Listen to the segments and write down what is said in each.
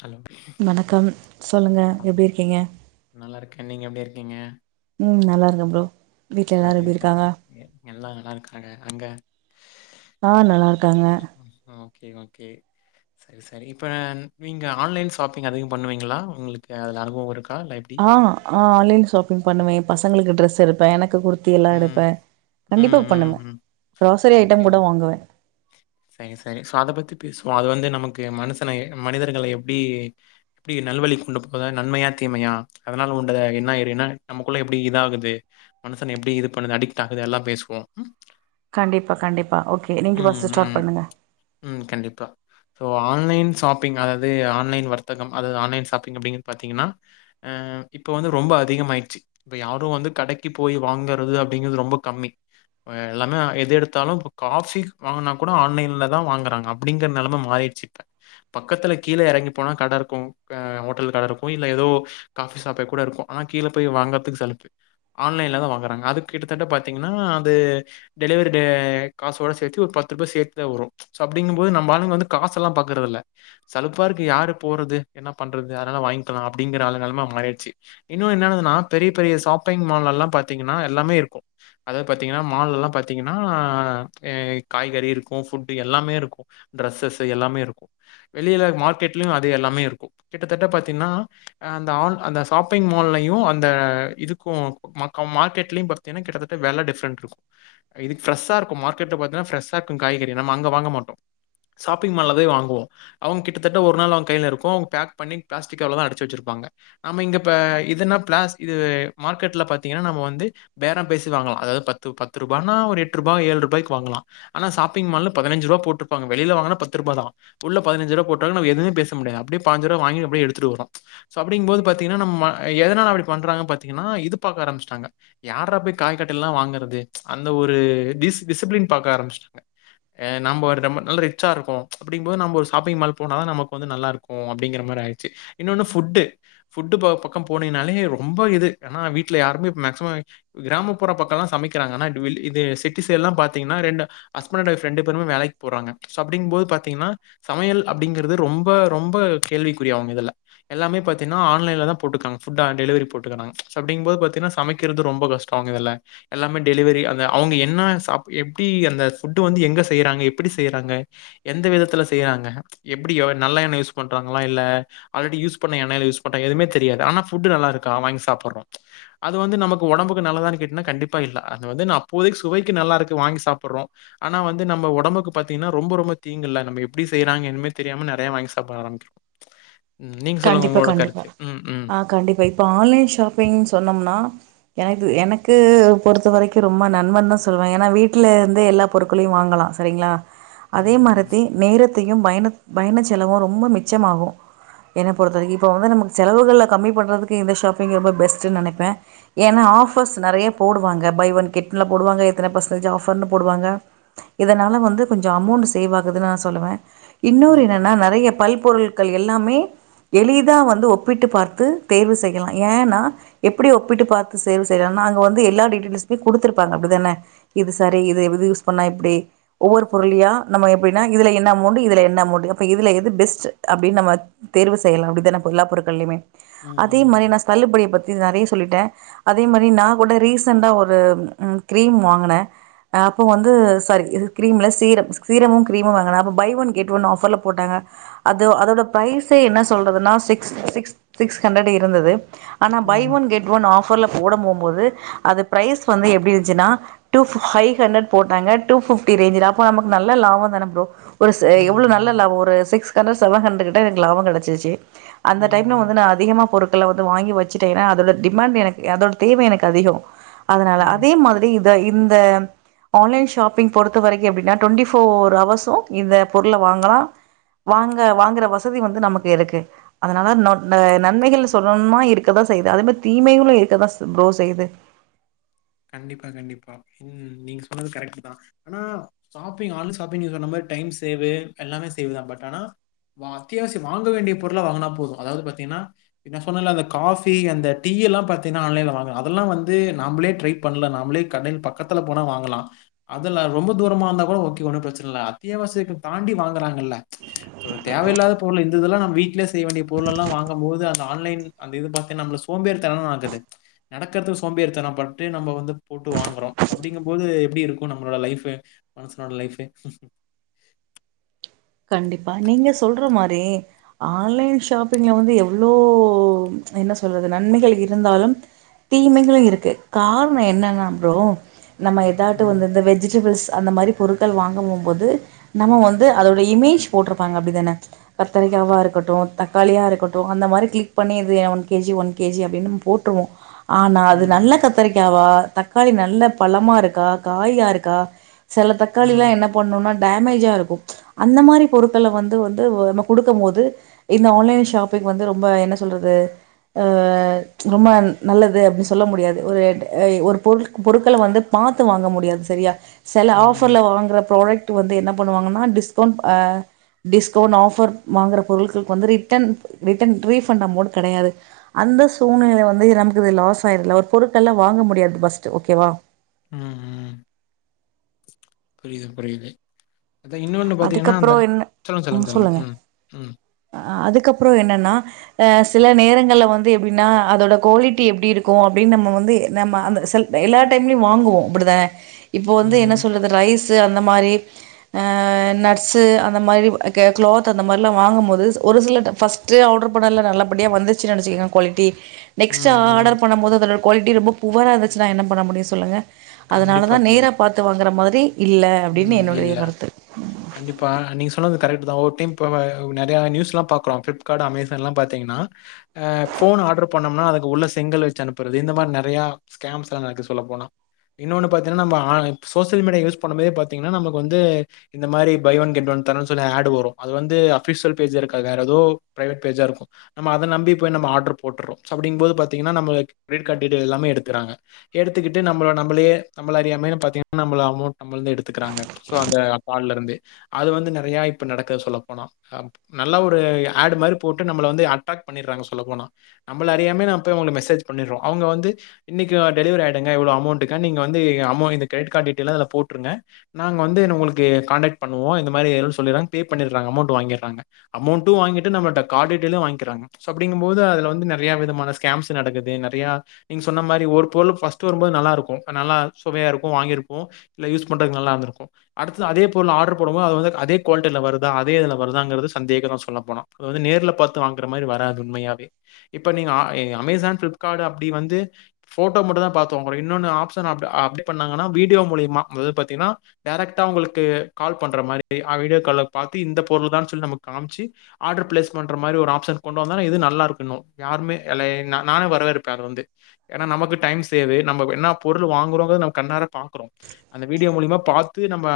Hello வணக்கம் சொல்லுங்க வணக்கம் எப்டி இருக்கீங்க நல்லா நீங்க எப்டி இர்க்கீங்க ம் நல்லாருக்க ப்ரோ வீட்ல எல்லாரு எப்டி இருக்காக எல்லா நல்லாருக்காக அங்க ஆ நல்லார்க் [unintelligible] ஓகே ஓகே சரி சரி இப்ப நீங்க ஆன்லைன் ஸாப்பிங் அதிகம் பண்ணுவீங்ளா உங்ளுக்கு அதுல அனுபவ இருக்கா தா ல்ல எப்டி ஆ ஆ ஆன்லைன்ல ஷாப்பிங் பண்ணுவே பசங்களுக்கு ட்ரெஸ் எடுப்ப எனக்கு குர் த்தில்லா ம், எடுப்ப கண்டிப்பா ம், ம், பண்ணுவ ம். ஓகே மேம் சரி சரி சோ அதபத்தி பேஸ் சுவோ அது வந்து நமக்கு மனுசன ஏ மனிதர்கள எப்டி எப்டி நல்வழி கொண்டு போதா நன்மையா தீமையா அதனால உண்டத என்ன எரின நமக்குள்ள எப்டி இதாகுது மனுசன எப்டி இது பண்ணுது அடிக்ட்டாக்குது எல்லா பேசுவோ கண்டிப்பா கண்டிப்பா ஓகே நீங்க ஃபஸ்ட்டு ம், ம். ஸ்டார்ட் பண்ணுங்க ம். கண்டிப்பா சோ ஆன்லைன்‌ சாப்பிங் அதாது ஆன்லைன் வர்த்தகம் அது ஆன்லைன் சாப்பிங் அப்டின் பாத்தீங்கனா அ இப்ப வந்து ரொம்ப அதிகமாயிடுச்சி இப்ப யாரு வந்து கடைக்கு போய் வாங்கறது அப்டிங்கறது ரொம்ப கம்மி அ எல்லாமே எது எடுத் தாலு இப்ப காஃபி வாங்குனா கூட ஆன்லைன்ல தா வாங்குறாங்க அப்டிங்கற நெலம மாரிடிச்சி இப்ப பக்கத்துல கீழ எறங்கி போனா கடருக்கு அ ஓட்டல் கடருக்கு இல்ல எதோ காஃபி ஷாப்பே கூட இருக்கு ஆனா கீழ போய் வாங்கற்த்துக்கு சலிப்பு ஆன்லைன்ல தா வாங்குறாங்க அது கிட்டதட்ட பாத்தீங்னா அது டெலிவரி தே காசோட சேத்து ஒரு பத்து ரூபா சேத்துதா வரு சோ அப்டிங்குபோது நம்ப ஆளுங்க வந்து காசல்லா பாக்குறதுல்ல சலுப்பாருக்கு யாரு போறது என்னா பண்றது அதனால வாய்ங்கலா அப்டிங்கற [unintelligible] நெலம மாரிட்ச்சி இன்னு என்னாகுதுனா பெரிய பெரிய சாப்பிங் மால்லலா பாத்தீங்கனா எல்லாமே இருக்கு அதாது பாத்தீங்கனா மால்லலா பாத் த்தீங்கன்னா அ ஏ காய்கறி இருக்கு ஃபுட்டு எல்லாமே இருக்கு ட்ரஸ்ஸஸு எல்லாமே இருக்கு வெளில மார்க்கெட்லியு அது எல்லாமே இருக்கு கிட்டத்தட்ட பாத்தினா அந்த ஆல் அந்த சாப்பிங் மால்லயு அந்த இதுக்கு மக்க மார்க்கெட்லயு பாத்தீனா கிட்டத்தட்ட வெல டிஃப்ரெண்ட்ருக்கு இது ஃப்ரெஷ்ஷாருக்கு மார்க்கெட்ல பாத்தன்னா ஃப்ரெஷ்ஷாருக்கு காய்கறி நம்ம அங்க வாங்க மாட்டோ சாப்பிங் மால்ல போயி வாங்குவோ அவங் கிட்டத்தட்ட ஒரு நாள் அவங் கைலருக்கு அவங் பேக் பண்ணி பிளாஸ்டிக் கவலதா அடச்சி வெச்சிருப்பாங்க நாம இங்க ப இதுனா பிளாஸ் இது மார்கெட்ல பாத்தின்னா நம்ம வந்து பேறம் பேசிலா வாங்லா அதாது பத்து பத்துரூ பனா ஒரு எட்ருபா ஏழ்ருபாய்க்கு வாங்கலா ஆனா சாப்பிங் மால்ல பதினஞ்சிருவா போட்ருப்பாங்க வெளில வாங்னா பத்ரூபா தா உள்ள பதினஞ்சிருவா போட்டாலு நா எதுமே பேச முடியாது அப்டே பாஞ்சிருவா வாங்கி அப்டே எடுத்துட்டு வரு சோ அப்டிங்போது பாத்தினா நம்ம எதனால அப்டி பண்றாங்க பாத்திங்கனா இது பாக்க ஆரம்பிச்ட்டாங்க யார்ரா போய் காய்கட்டல்லா வாங்கறது அந்த ஒரு டிஸ் டிசிப்ளின் பாக்க ஆரம்பிச்ட்டாங்க ஏ நம்போர் நம்ம நல்ல ரிச்சாருக்கோ அப்டிங் போது நம்ம ஒரு சாப்பிங் மால் போனாதா நமக்கு வந்து நல்லாருக்கு அப்டிங்கிற மாரி ஆயிடிச்சி இன்னொன்னு ஃபுட்டு ஃபுட்டு ப பக்கோ போனினாலே ரொம்ப இது ஏனா வீட்ல யாருமே மேக்சிமம் கிராமப்புற பக்கல்லா சமைக் குறாங்க அனா டுவில் இதே சிட்டி சைட்லா பாத்தீங்னா ரெண்டு ஹஸ்பணன்டு வெயிஃப் ரெண்டு பேருமே வேலைக்கு போறாங்க சோ அப்டிங்போது பாத்தீங்னா சமையல் அப்டிங்கறது ரொம்ப ரொம்ப கேள்விக்குரியாவு இதுல எல்லாமே பாத்தின்னா ஆன்லைன்லதா போட்டுக்றாங்க ஃபுட்டா டெலிவரி போட்டுக்கறாங்க சோ அப்டிங்போது பாத்தினா சமைக்கிறது ரொம்ப கஷ்டோங்க இதுல எல்லாமே டெலிவெரி அந்த அவுங்க என்னா சாப்பு எப்டி அந்த ஃபுட்டு வந்து எங்க‌ செய்றாங்க எப்பிடி செய்றாங்க எந்த விதத்துல செய்யிறாங்க எப்டியோ‌‌ நல்ல எண்ண யூஸ் பண்றாங்ளா இல்ல ஆல்ரெடி யூஸ் பண்ண எண்ணயில யூஸ் பண்றா எதுமே தெரியாது ஆனா ஃபுட்டு நல்லாருக்கா வாங்கி சாப்புர்றோ அது வந்து நமக்கு ஒடம்புக்கு நல்லதானு கேட்னா கண்டிப் ப்பா இல்ல அது வந்துனா அப்போதைக்கு சுவைக்கு நல்லாருக்கு வாங்கி சாப்புட்றோ ஆனா வந்து நம்ம ஒடம்புக்கு பாத்தினா ரொம்ப ரொம்ப தீங்குல்ல நம்ம எப்டி செய்றாங் எதுமே தெரியாம நெறைய வாங்கி சாப்புட ஆரம்பிக்கிறோ கண்டிப்பா கண்டிப்பா அ கண்டிப்பா இப்ப ஆன்லைன் ஷாப்பிங் சொன்னம்னா எனக்கு தெ எனக் கு பொறுத்த வரைக்கு ரொம்ப நன்மந்தா சொல்வே ஏனா வீட்லேருந்தே எல்லா பொருட்களையு வாங்கலா சரிங்களா அதே மரத்தி நேரத் தியு பயணத் பயண செலவு ரொம்ப மிச்சமாகு என்ன பொறுத்தவரைக்கு இப்போ வந்து நமக்கு செலவுகள்ல கம்மி பண்றதுக்கு இந்த ஷாப்பிங் ரொம்ப பெஸ்ட்டுன் நெனைப்ப ஏனா ஆஃபர்ஸ் நெறைய போடுவாங்க பை ஒன் கெட்ல போடுவாங்க இத்தன பர்சன்டேஜ் ஆஃபர்ன்னு போடுவாங்க இதனால வந்து கொஞ்சோ அமௌண்ட்டு சேவ் ஆகுதுன்னு நா சொல்லுவே இன்னொரு ம், என்னன்னா ம். நெறைய பல் பொருள்கள் எல்லாமே எளிதா வந்து ஒப்பிட்டு பார்த்து தேர்வு செய்யலா ஏன்னா எப்டி ஒப்பிட்டு பார்த்து சேர்வு செய்லானா அது வந்து எல்லா டீட்டெயில்சுமே குடுத்துருப்பாங்க அப்டிதான இது சரி இது இது யூஸ் பண்ணா இப்டி ஒவ்வொரு பொருளியா நம்ம எப்டின்னா இதுல என்ன அமௌண்டு இதுல என்ன அமௌண்டு அப்ப இதுல எது பெஸ்ட்டு அப்டின் நம்ம தேர்வு செய்லா அப்டிதான இப்ப எல்லா பொருட்களியுமே ம், அதே மாரி ம். நா ஸ்மெல்லு படிய பத் து நெறைய சொல்லிட்ட அதே மாரி நா ஒன்னு ரீசண்டா ஒரு ம் கிரீம் வாங்குன அ அப்போ வந்து சாரி இது கிரீம் ல சீரம் சீரமு கிரீமு வாங்குன அப்ப பை‌ ஒன்‌ கெட்‌ ஒன் ஆஃபர்ல போட்டாங்க அது அதோட பிரைஸ் சே என்ன சொல்றதுன்னா சிக்ஸ் சிக்ஸ் சிக்ஸ் ஹண்டரட் இருந்தது ஆனா பை ம், ம். ஒன் கெட் ஒன் ஆஃப் ஃபர்ல போட மோம்போது அது பிரைஸ் வந்து எப்டி இருன்ச்சினா டு ஃபைவ் ஹண்ரடு போட்டாங்க டு ஃபிப்டி ரேஞ்சி தா அப்ப நமக்கு நல்ல லாபோ தான‌ ப்ரோ ஒரு சே ம், எவ்ளோ நல்ல ம். லாபோ ஒரு சிக்ஸ் ஹண்ரடு சவன்ஹண்ரடு‌ கிட்ட லாபோ கெடச்சுச்சி அந்த ம், டைம்ல ம். வந்து நா அதிகமா பொருள் கள்ளா வந்து வாங்கி வச்சிட்டே ஏன்னா அதோட டிமேண்டு எனக்கு அதோட தேவை எனக்கு அதிகோ அதனால ம். அதே மாதிரி த இந்த ஆன்லைன் ஷாப்பிங் பொறுத்த வரைக்கு எப்டின்னா டுவண்டி ஃபோர் அவர்சு இந்த பொருள் வாங்களா வாங்க வாங்கற வஸ் ததி வந்து நமக்கு இருக்கு அதனால நொட் அ நன்மைகள் சொல்லன்மா இருக் கதா செய்து அதேமரி தீமைகளு இருக்கதா ப்ரோ செய்து கண்டிப்பா கண்டிப்பா நீங்க சொன்னது கரெக்ட் தா ஆனா ஷாப்பிங் ஆன்லைன் ஷாப்பிங் சொன்ன மாதுரி டைம் சே எல்லாமே சேவ் தான் பட் ஆனா அத்தியாவசியம் வாங்க வேண்டிய பொருள்ளை வாங்கினா போது அதாவ்து பாத்தீங்கன்னா சொன்னல அந்த காபி அந்த டீ எல்லாம் பாத்தீங்கன்னா ஆன்லைன் வாங்க அதெல்லா வந்து நம்பமளே ட்ரை பண்ள நமலே கடைல் பக்கத்துல போனா வாங்லா அத்தலா ரொம்துரமாந்த இருந்த பிரச்சனை இல்ல அத்தியசியாண்டி வாங்கறாங்களா தேவையில்லாத பொருள் இந்தது நம்ப வீட்ல செய் வேண்டிய பொருலாம் வாங்கும்போது அது ஆன்லைன் அந்த இது பத்திக சோபாரிதம் ஆகுது நடக்கருதுக்கு சோபாரி பைட் நம்ம வந்து போட்டு வாங்குறோ அப்டிங்கும்போது எப்டி இருக்கு நம்பளோட லைஃப மனசனோட லைஃபே கண்டிப்பா நீங்க சொல்ற மாரி ஆன்லைன் ஷாப்பிங்ல வந்து எவ்ளோ என்ன சொல்றது நன்மைகள் இருந்தாலு தீமைகளும் இருக்கு கார்ணோ என்னன்னா ப்ரோ நம்ம எதாட்டு ம். வந்து இந்த வெஜிடபிள்ஸ் அந்த மாதிரி பொருட்கள் வாங்கமம் போது நம்ம வந்து அதோட இமேஜ் போட்டிருப்பாங்க அப்படிதானே க கத்தரிக்காவா இருக்கட்டும் தக்காளியாக இருக்கட்டும் அந்த மாதிரி கிளிக் பண்ணி இது என் ஒன் கேஜி ஒன் கேஜி அப்படின்னு போட்டுருவோம் ஆனா அது ம்ஹ்ம். நல்ல கத்தரிக்காவா தக்காளி நல்ல பழமா இருக்கா காயா இருக்கா சில தக்காளி எல்லாம் ம். என்ன பண்ணணும்னா டேமேஜா இருக்கும் அந்த மாதிரி பொருட்களை வந்து வந்து நம்ம கொடுக்கும் போது இந்த ஆன்லைன் ஷாப்பிங் வந்து ரொம்ப என்ன சொல்றது அ ரொம்ப நல்லது அப்படின்னு சொல்ல முடியாது ஒரு ஒரு பொருட் பொருட்களை வந்து பார்த்து வாங்க முடியாது சரியா சில ம். ம். ஆஃபர்ல வாங்குற புராடெக்ட் வந்து என்ன பண்ணுவாங்கன்னா டிஸ்க் டிஸ்கவுண்ட் ஆஃபர் வாங்கற பொருட்களுக்கு வந்து ரிட்டன் ரீஃபண்ட் அமௌண்ட் கிடையாது அந்த சூழ்நிலை வந்து நமக்கு இது லாஸ் ஆயிரு ஒரு பொருட்கள் எல்லாம் வாங்க முடியாது ஃபஸ்ட் ஓகேவா ம் ம் புரியுது புரியுது அத இன்னொன்னு பாத்தீங்கன்னா அந்த அதுக்கப்புறோ என்ன சொல்லுங்க ம் சொல்லுங்க சொல்லுங்க ம் ம் அதுக்கப்புறம் என்னென்னா அ சில நேரங்கள்ல வந்து எப்படின்னா அதோட குவாலிட்டி எப்படி இருக்கும் அப்படின்னு நம்ம வந்து நம்ம அந்த எல்லா டைம்லயும் வாங்குவோம் அப்படித்தான இப்போ வந்து என்ன ம். சொல்றது ரைஸ் சு அந்த மாரி அ நட்ஸு அந்த மாரி க்ளோத் அந்த மாரிலா வாங்கும்போது ஒரு சில ஃபஸ்ட்டு ஆர்ட்ரு பண்ணில் நல்லபடியா வந்துச்சுன்னு நெனச்சக்க குவாலிட்டி நெக்ஸ்ட் அ ம். ம். ஆர்டர் பண்ணும் போது அத குவாலிட்டி ரொம்ப புவரா இருந்துச்சுனா என்ன பண்ண முடியு சொல்லுங்க கண்டிப்பா, அதனாலதா நேரா கண்டிப்பா. பாத்து வாங்குற மாதுரி இல்ல அப்டின்னு ம். என்னுடைய இல்ல. கருத்து கண்டிப்பா நீங் சொன்னத் கரெக்டுடாத ஒரு டைம் நேரியா நியூஸ்லா பாக்குறோம் பிளிப்கார்ட் அசான் ல பாபோன் ஆர்டர் பனோனான் உள்ள செங்கல் வச்சி அனுப்புறது இந்த மாதிரி ஸ்கேம்ஸ் எல்லா நடக்குது சொல்லப்போனா இன்னொன்னு பத்திகன நம்ப ஆ சோசியல் மீடியா யூஸ் பஒன்னமேத பா்த்தீங்னா நமக்கு வந்து இந்த மாதிரி பை ஒன் கெட் ஒன் தரு சொல்லி ஆடு் வரும் அது வந்து அபிஷியல் பேஜ் இருக்கது வேற ஏதோ ப பிரைவேட் பேஜா இருக்கும் நம்ம அதை நம்பி போய் நம்ம ஆ்டர் போட்டுறோம் அப்படிங்கபோ பார்த்தீங்கன்னா நம்ம கிரெடிட் கார்ட்டீட்டெய எல்ல எடுக்காங்க எடுத்து நம்ம நமளே நம்ம அறாமே்த்தீங்கா நம அமௌண்ட் நம்ப்ள்து எடுத்துக்குறாங்க சோ அந்த கால்லருந்தே அது வந்து நறையா இப்போ நடக்குது சொல்லப்போனா நல்ல ஒரு ஆட் மாரி போட்டு நம்மள வந்து அட்ராக்ட் பண்ணிடுறாங்க சொல்ல போனா நம்மள அறாமே ந போய் அவங்க மெசேஜ் பண்ணிடுறோம் அவங்க வந்து இன்னக்கி டெலிவரி ஆடுங்க எவ்வளோ அமௌண்ட்டக்க நீங்க வம இந்த கிரெடிட் கார்ட் அத போட்டு ட்ருங்க நாங் வந்து உங்குளுக்கு காண்டேக் பண்ணுவோ இந்தமாரி வேணு சொல்லிறாங்க பே பண்ணிறாங்க அமோண்டு வாங்கிறாங்க அமௌன்ட்டு வாங்கிட்டு நம்மள்ட்ட காட் டீடெய்லு வாங்கிறாங்க சோ அப்டின்னுமோது அதுல வந்து நெறைய விதமான ஸ்கேம்ஸ் நடக்குது நெறயா நீங் சொன்ன மாரி ஒரு பொருள் ஃப்ஸ்ட்டு வரும்போது நல்லா இருக்கும் அது நல்லா சுவையா இருக்கு வாங்கிருப்போ இல்ல யூ பண்ணுறது நல்லாருந்துருக்கு அடுத்தது அதே பொருள் ஆர்டர் போடும்போது அது வந்து அதே குவாலிட்டியில் வருதா அதே இதுல வருதாங்கிறது சந்தேகம் தான் சொல்ல போனம் அது வ நேரில் பாரு வாங்குிற மாிரி வராது உண்மையாவவே இப்போ நீங்கள் அமேசான் ஃப்ளிபார்ட் அப்டி வந்து ஃபோட்டோ மட்டும் தா பாத்தங்க கூட இன்னொன்று ஆப்ஷன் அ அப்டி பண்ணிங்க வீடியோ மூலியமா அ பாத்தீங்னா டைரக்ட்டா உங்களுக்கு கால் பண்ற மாரி ஆ வீடியோ கால பாரு இந்த பொருள் தான்ு சொல்லி நம காம்ச்சு ஆர்டர் பிளேஸ் பண்ற மாதிரி ஒரு ஆப்ஷன் கொண்டு வந்தா இது நல்லா இருக்கணு யாமே இல்ல நானே வரவேர்ப்ப அது வந்து ஏன்னா நமக்கு டைம் சேவ நம்ம என்ன பொருள் வாங்குறோங்க நம்ம கண்ணார பாக்குறோ அந்த வீடியோ மூலிமா பாத்து நம்ம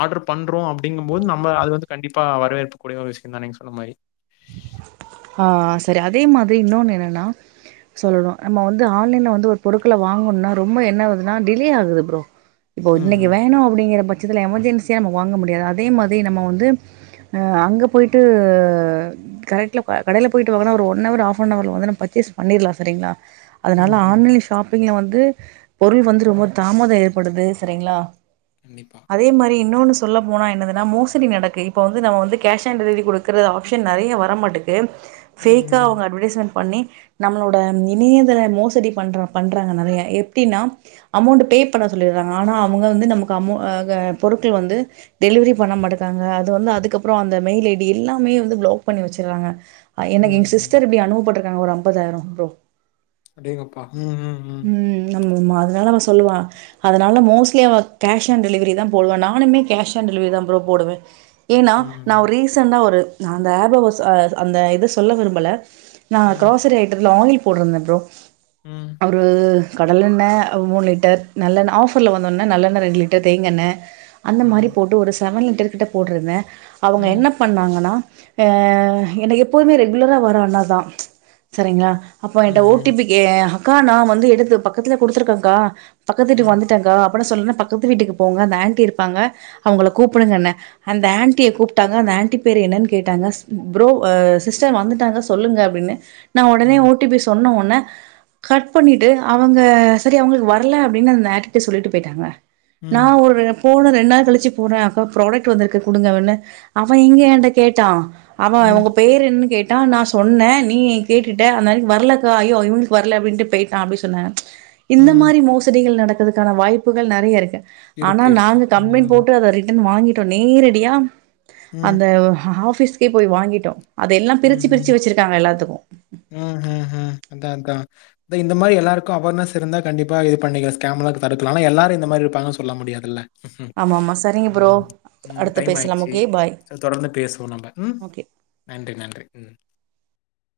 ஆர்டர் பண் றோ அப்டிங்கபோது நம்ம அது வந்து கண்டிப் ப்பா வரவேற்ப் கூடிய ஒரு விஷ்யம் தா நீங் சொன்ன மாரி அ செரி அதே மாதுரி இன்னொன்னு என்னன்னா சொல்லணும் நம்ம வந்து ஆன்லைன்ல வந்து ஒரு பொருட்களை வாங்கணுனா ரொம்ப என்ன ஆகுதுன்னா டிலே ஆகுது ப்ரோ இப்போ ம், இன்னிக்கு ம். வேணும் அப்டிங்கிற பட்ஷ இதுல எமர்ஜென்சியா நம்ம வாங்க முடியாது அதே மாதிரி நம்ம வந்து அங்க போய்ட்டு கரெக்ட்ல கடைல போய்ட்டு வாங்கனா ஒரு ஒன் அவர் ஆஃப் அன் அவர்ல வந்து நம்ம பர்சேஸ் பண்ணிர்லா செரிங்களா அதனால ம்ஹ்ம். ஆன்லைன் ஷாப் நீங்க வந்து பொருள் வந்து ரொம்ப தாமதம் ஏற்படுது செரிங்களா கண்டிப்பா. அதே மாரி இன்னொன் சொல்ல போனா என்னதுன்ன மோசடி நடக்கு இப்ப வந்து நம்ம வந்து கேஷ் ஆன் டெலிவரி கொடுக்ற ஆப்ஷன் நிறைய வரமாட்டேங் ஏம் ம், ஃபேக்கா ம். அவங்க அட்வர்டைஸ்மெண்ட் பண்ணி நம்மளோட இணையதள மோசடி பண்ற பண்றாங்க நிறைய எப்டின்னா அமௌண்ட் பே பண்ண சொல்லிடுறாங்க ஆனா அவங்க வந்து நமக்கு அமௌ ஹ் பொருட்கள் வந்து டெலிவ்ரி பண்ண மாட்டேங்கறாங்க அது வந்து அதுக்கப்புறம் அந்த மெயில் ஐடி எல்லாமே வந்து பிளாக் பண்ணி வச்சுடுறாங்க எனக்கு ம், எங் ம். சிஸ்டர் இப்படி அனுவப்பட்டு எனக்கு ஒரு ஐம்பதாயிரம் புரோ அடேங்கப்பா ம் ம் ம் ஆ ஊ அதனால அவன் சொல்லுவான் அதனால மோஸ்ட்லி அவ கேஷ் ஆன் டெலிவரி தான் போடுவ நானுமே கேஷ் ஆன் டெலிவரி தான் புரோ போடுவேன் ஏன்னா நான் ம், ஒரு ரீசண்ட்டா ஒரு நான் அந்த ஆப்ப வந்து அ அந்த இதை சொல்ல விரும்பல நான் ம், க்ரோசரி அயிட்டத்ல ஆயில் போட்டுருந்தே ப்ரோ ம் ஒரு கடலெண்ணெ மூணு லிட்டர் நல்லெண் ஆஃபரில் வந்த உடனே நல்லெண்ண ரெண்டு லிட்டர் தேங்கெண்ணெ அந்த மாரி ம், போட்டு ஒரு செவன் லி டகிட்ட போட்ருந்தே ம், அவங்க என்ன பண்ணாங்கனா அ என்ன எப்போதுமே ரெகுலரா வர அண்ணாதான் செரிங்களா அப்போ ம், என்ட ஓ டி ம். பி கே அக்கா நான் வந்து எடுத்து பக்கத்துல குடுத்ருக்கே அக்கா பக்கத்து வீட்டுக் ம் வந்துட்டேன் கா பன சொல்னெ பக்கத்து வீட்டுக்கு போங்க அந்த ஆன்டி இருப்பாங்க அவங்கள கூப்டுங்கன்னெ அந்த ஆன்டிய கூப்டாங்க அந்த ஆன்டி பேர் என்னனு கேட்டாங்க ஸ்‌ ப்ரோ சிஸ்டர் வந்துட்டாங்க சொல்லுங்க அப்டின்னு நா ஒடனே ம் ஓ டி பி சொன்ன ஒன்னே கட் பண்ணிட்டு அவங்க செரி அவங்ளுக் வரல அப்டின்னு அந்த ஆன்டிட்ட சொல்லிட்டு பொய்ட்டாங்க நா ம் ஒர்ரெஃவ் போன ரெண் நாள் கழிச்சு போட்றே அக்கா ப்ராடக்ட் வந்துருக்கு குடுங்கவன்னு அவெ எங்க ஏண்ட கேட்டா அவெ ம் உங்க பேரு என்னு கேட் டா நா சொன்னே நீ கேட்டுட்ட அந்தான்க் வரலக்கா ஐயோ இவுங்ளுக்கு வர ல அப்டின்ட்டு பெய்ட்டா அப்டி சொன்னே இந்த ம் மாரி மோசடிகள் நடக் அதுக்கான வாய்ப்புகள் நெறையா இருக்கு ஆனா இருக்கு இருக்கு நாங்க கம்ளைன் ம் போட்டு அத ரிவ் ன் வாங்கிட்டோ நேரெடியா ம் ம் அந்த ஒ ஹஹா பிஸ்கே போய் வாங்கிட்டோ அத எல்லா உம் பிரிச்சு உம் பிரிச்சு வச்சிருக்காங்க எல்லாத்துக்கு உம் ஹும் ஹும் அதா அதா இந்த இந்த மாரி எல்லாருக்கு அவேர்னஸ் இருந்தா கண்டிப்பா இது பண்ணிக்க ஸ்கேம்லா தடுக்கலா ஆனா எல்லாரு இந்த மாரி இருப்பாங்கன் சொல்ல முடியாதுல்ல ஆமா ஆமா சரிங்க ப்ரோ உம் உம் அடுத்து டைம் பேசலாம் ஆயிட்ச்சி ஓகே பாய் சல் தொடர்ந்து பேசுவோ நம்ப உம் ஓகே டை உம்